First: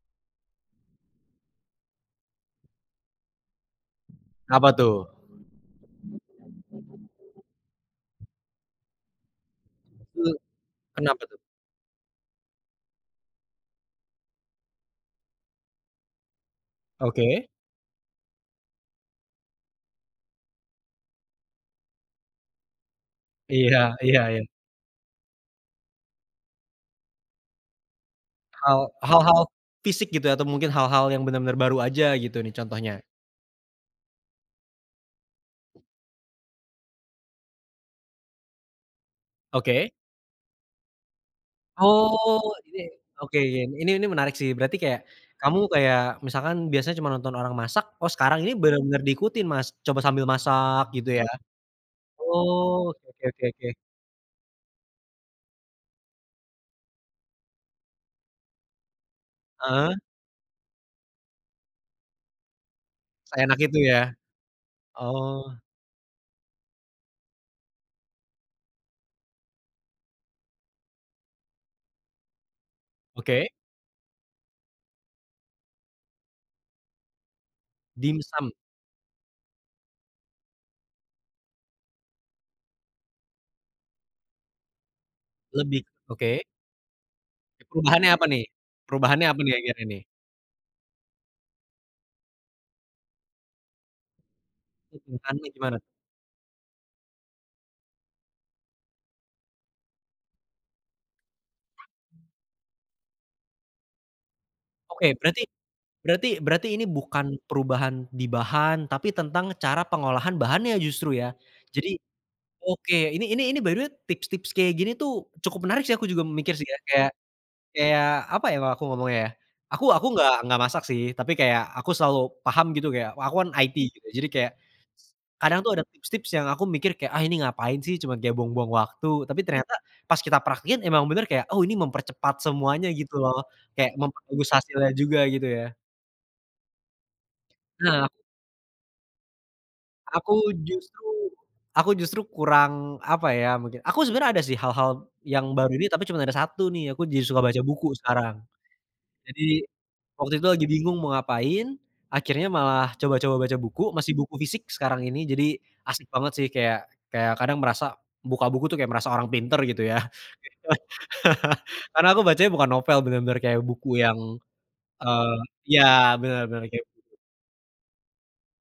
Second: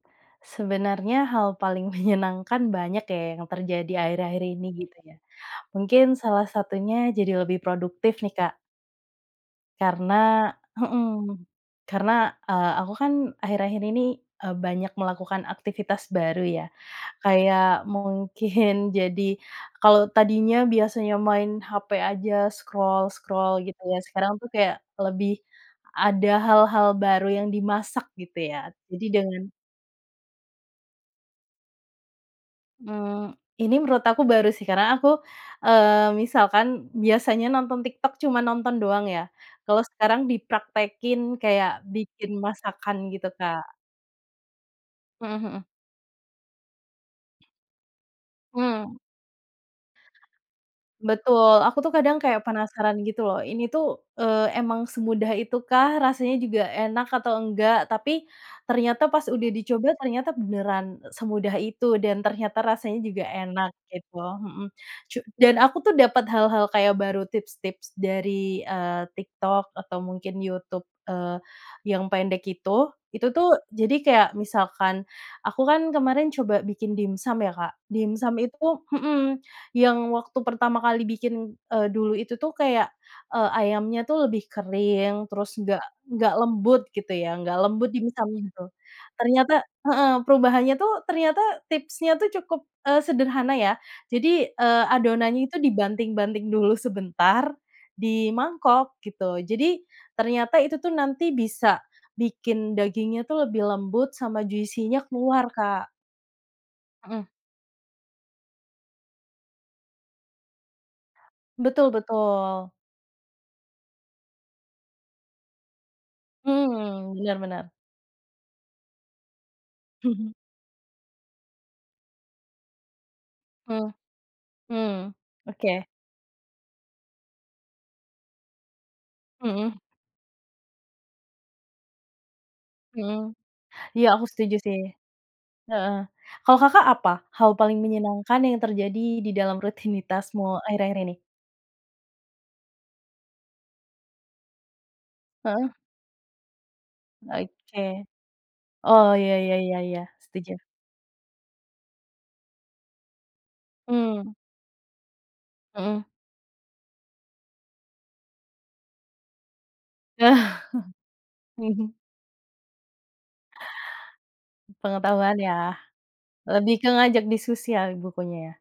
Sebenarnya, hal paling menyenangkan banyak ya yang terjadi akhir-akhir ini Apa tuh? gitu ya. Mungkin, salah satunya jadi lebih produktif nih, Kak. Karena Wuih, heeh, kenapa tuh? karena eee, aku kan akhir-akhir ini, eee, banyak melakukan aktivitas baru ya, Oke. kayak mungkin jadi kalau tadinya biasanya main HP aja scroll-scroll Iya gitu ya, iya sekarang iya. tuh kayak lebih ada hal-hal baru yang dimasak gitu ya, Hal jadi hal-hal, dengan fisik gitu atau mungkin hal-hal yang benar-benar baru aja gitu nih contohnya? Mmm, ini menurut aku baru sih karena aku, eee, misalkan biasanya nonton TikTok cuma nonton doang ya, kalau Oke. sekarang dipraktekin kayak bikin Oke masakan gitu, oke oke Kak. ini ini menarik sih berarti kayak Hmm kamu hmm. kayak misalkan biasanya cuma nonton orang masak, oh sekarang ini Hmm. bener-bener diikutin mas coba sambil masak gitu ya, Betul aku tuh, kadang kayak oh penasaran oke gitu oke loh oke ini oke. tuh, eee, emang semudah itu kah, rasanya juga enak atau enggak, tapi ternyata pas udah Heeh. dicoba ternyata beneran semudah itu, dan ternyata rasanya juga Seenak enak itu ya? gitu, hmm, cu Oh. dan aku tuh dapat hal-hal kayak baru tips-tips dari, eee, TikTok atau mungkin YouTube, eee, yang pendek itu. Itu Oke. tuh jadi kayak misalkan aku kan kemarin coba bikin dimsum ya Kak. Dimsum Dimsum. itu hmm, yang waktu pertama kali bikin, eee, dulu itu tuh kayak, eee, ayamnya tuh lebih kering terus Lebih enggak enggak oke. lembut gitu ya, enggak lembut Perubahannya apa nih? dimsumnya tuh. Perubahannya apa nih Ternyata Kira-kira nih? heeh perubahannya tuh, ternyata tipsnya tuh cukup eee, sederhana ya. Jadi, eee, Perubahannya adonannya itu gimana? dibanting-banting dulu sebentar, di mangkok gitu. Jadi, ternyata itu tuh nanti bisa bikin dagingnya tuh lebih lembut sama juicy-nya Oke berarti keluar Kak. berarti berarti ini Hmm. bukan perubahan di bahan, tapi tentang cara pengolahan bahannya justru ya. Betul Jadi betul. oke ini ini ini by the way tips-tips kayak gini tuh cukup menarik sih aku juga mikir sih ya kayak Hmm, benar benar. kayak kayak apa ya kalau aku ngomongnya ya. Aku aku enggak enggak masak sih tapi kayak aku selalu paham gitu kayak, wa aku kan IT Hmm gitu, jadi kayak hmm, kadang tuh ada oke. tips-tips yang aku mikir kayak, "Ah ini ngapain sih, cuma kayak buang-buang waktu," tapi Hmm. ternyata pas kita praktekin emang bener kayak, "Oh ini mempercepat semuanya," Hmm, gitu loh, kayak iya aku memperbagus setuju sih hasilnya juga gitu ya. heeh, kalau Kakak, apa hal paling Nah. menyenangkan yang terjadi di dalam Aku rutinitasmu akhir-akhir justru ini? aku justru kurang apa ya, mungkin aku sebenarnya ada sih hal-hal yang baru Heeh. ini tapi cuma ada 1 nih aku jadi suka baca buku Oke, sekarang. oh ya ya Jadi, ya ya waktu itu setuju. lagi bingung mau ngapain, akhirnya malah coba-coba baca buku masih Mmm. buku fisik sekarang ini jadi Hmm. asik banget sih kayak kayak kadang merasa buka buku tuh kayak merasa orang pinter gitu ya, Mhm. karena aku bacanya bukan novel, bener-bener kayak buku yang, eee Pengetahuan ya, ya, bener bener lebih kayak ke ngajak diskusi ya bukunya ya?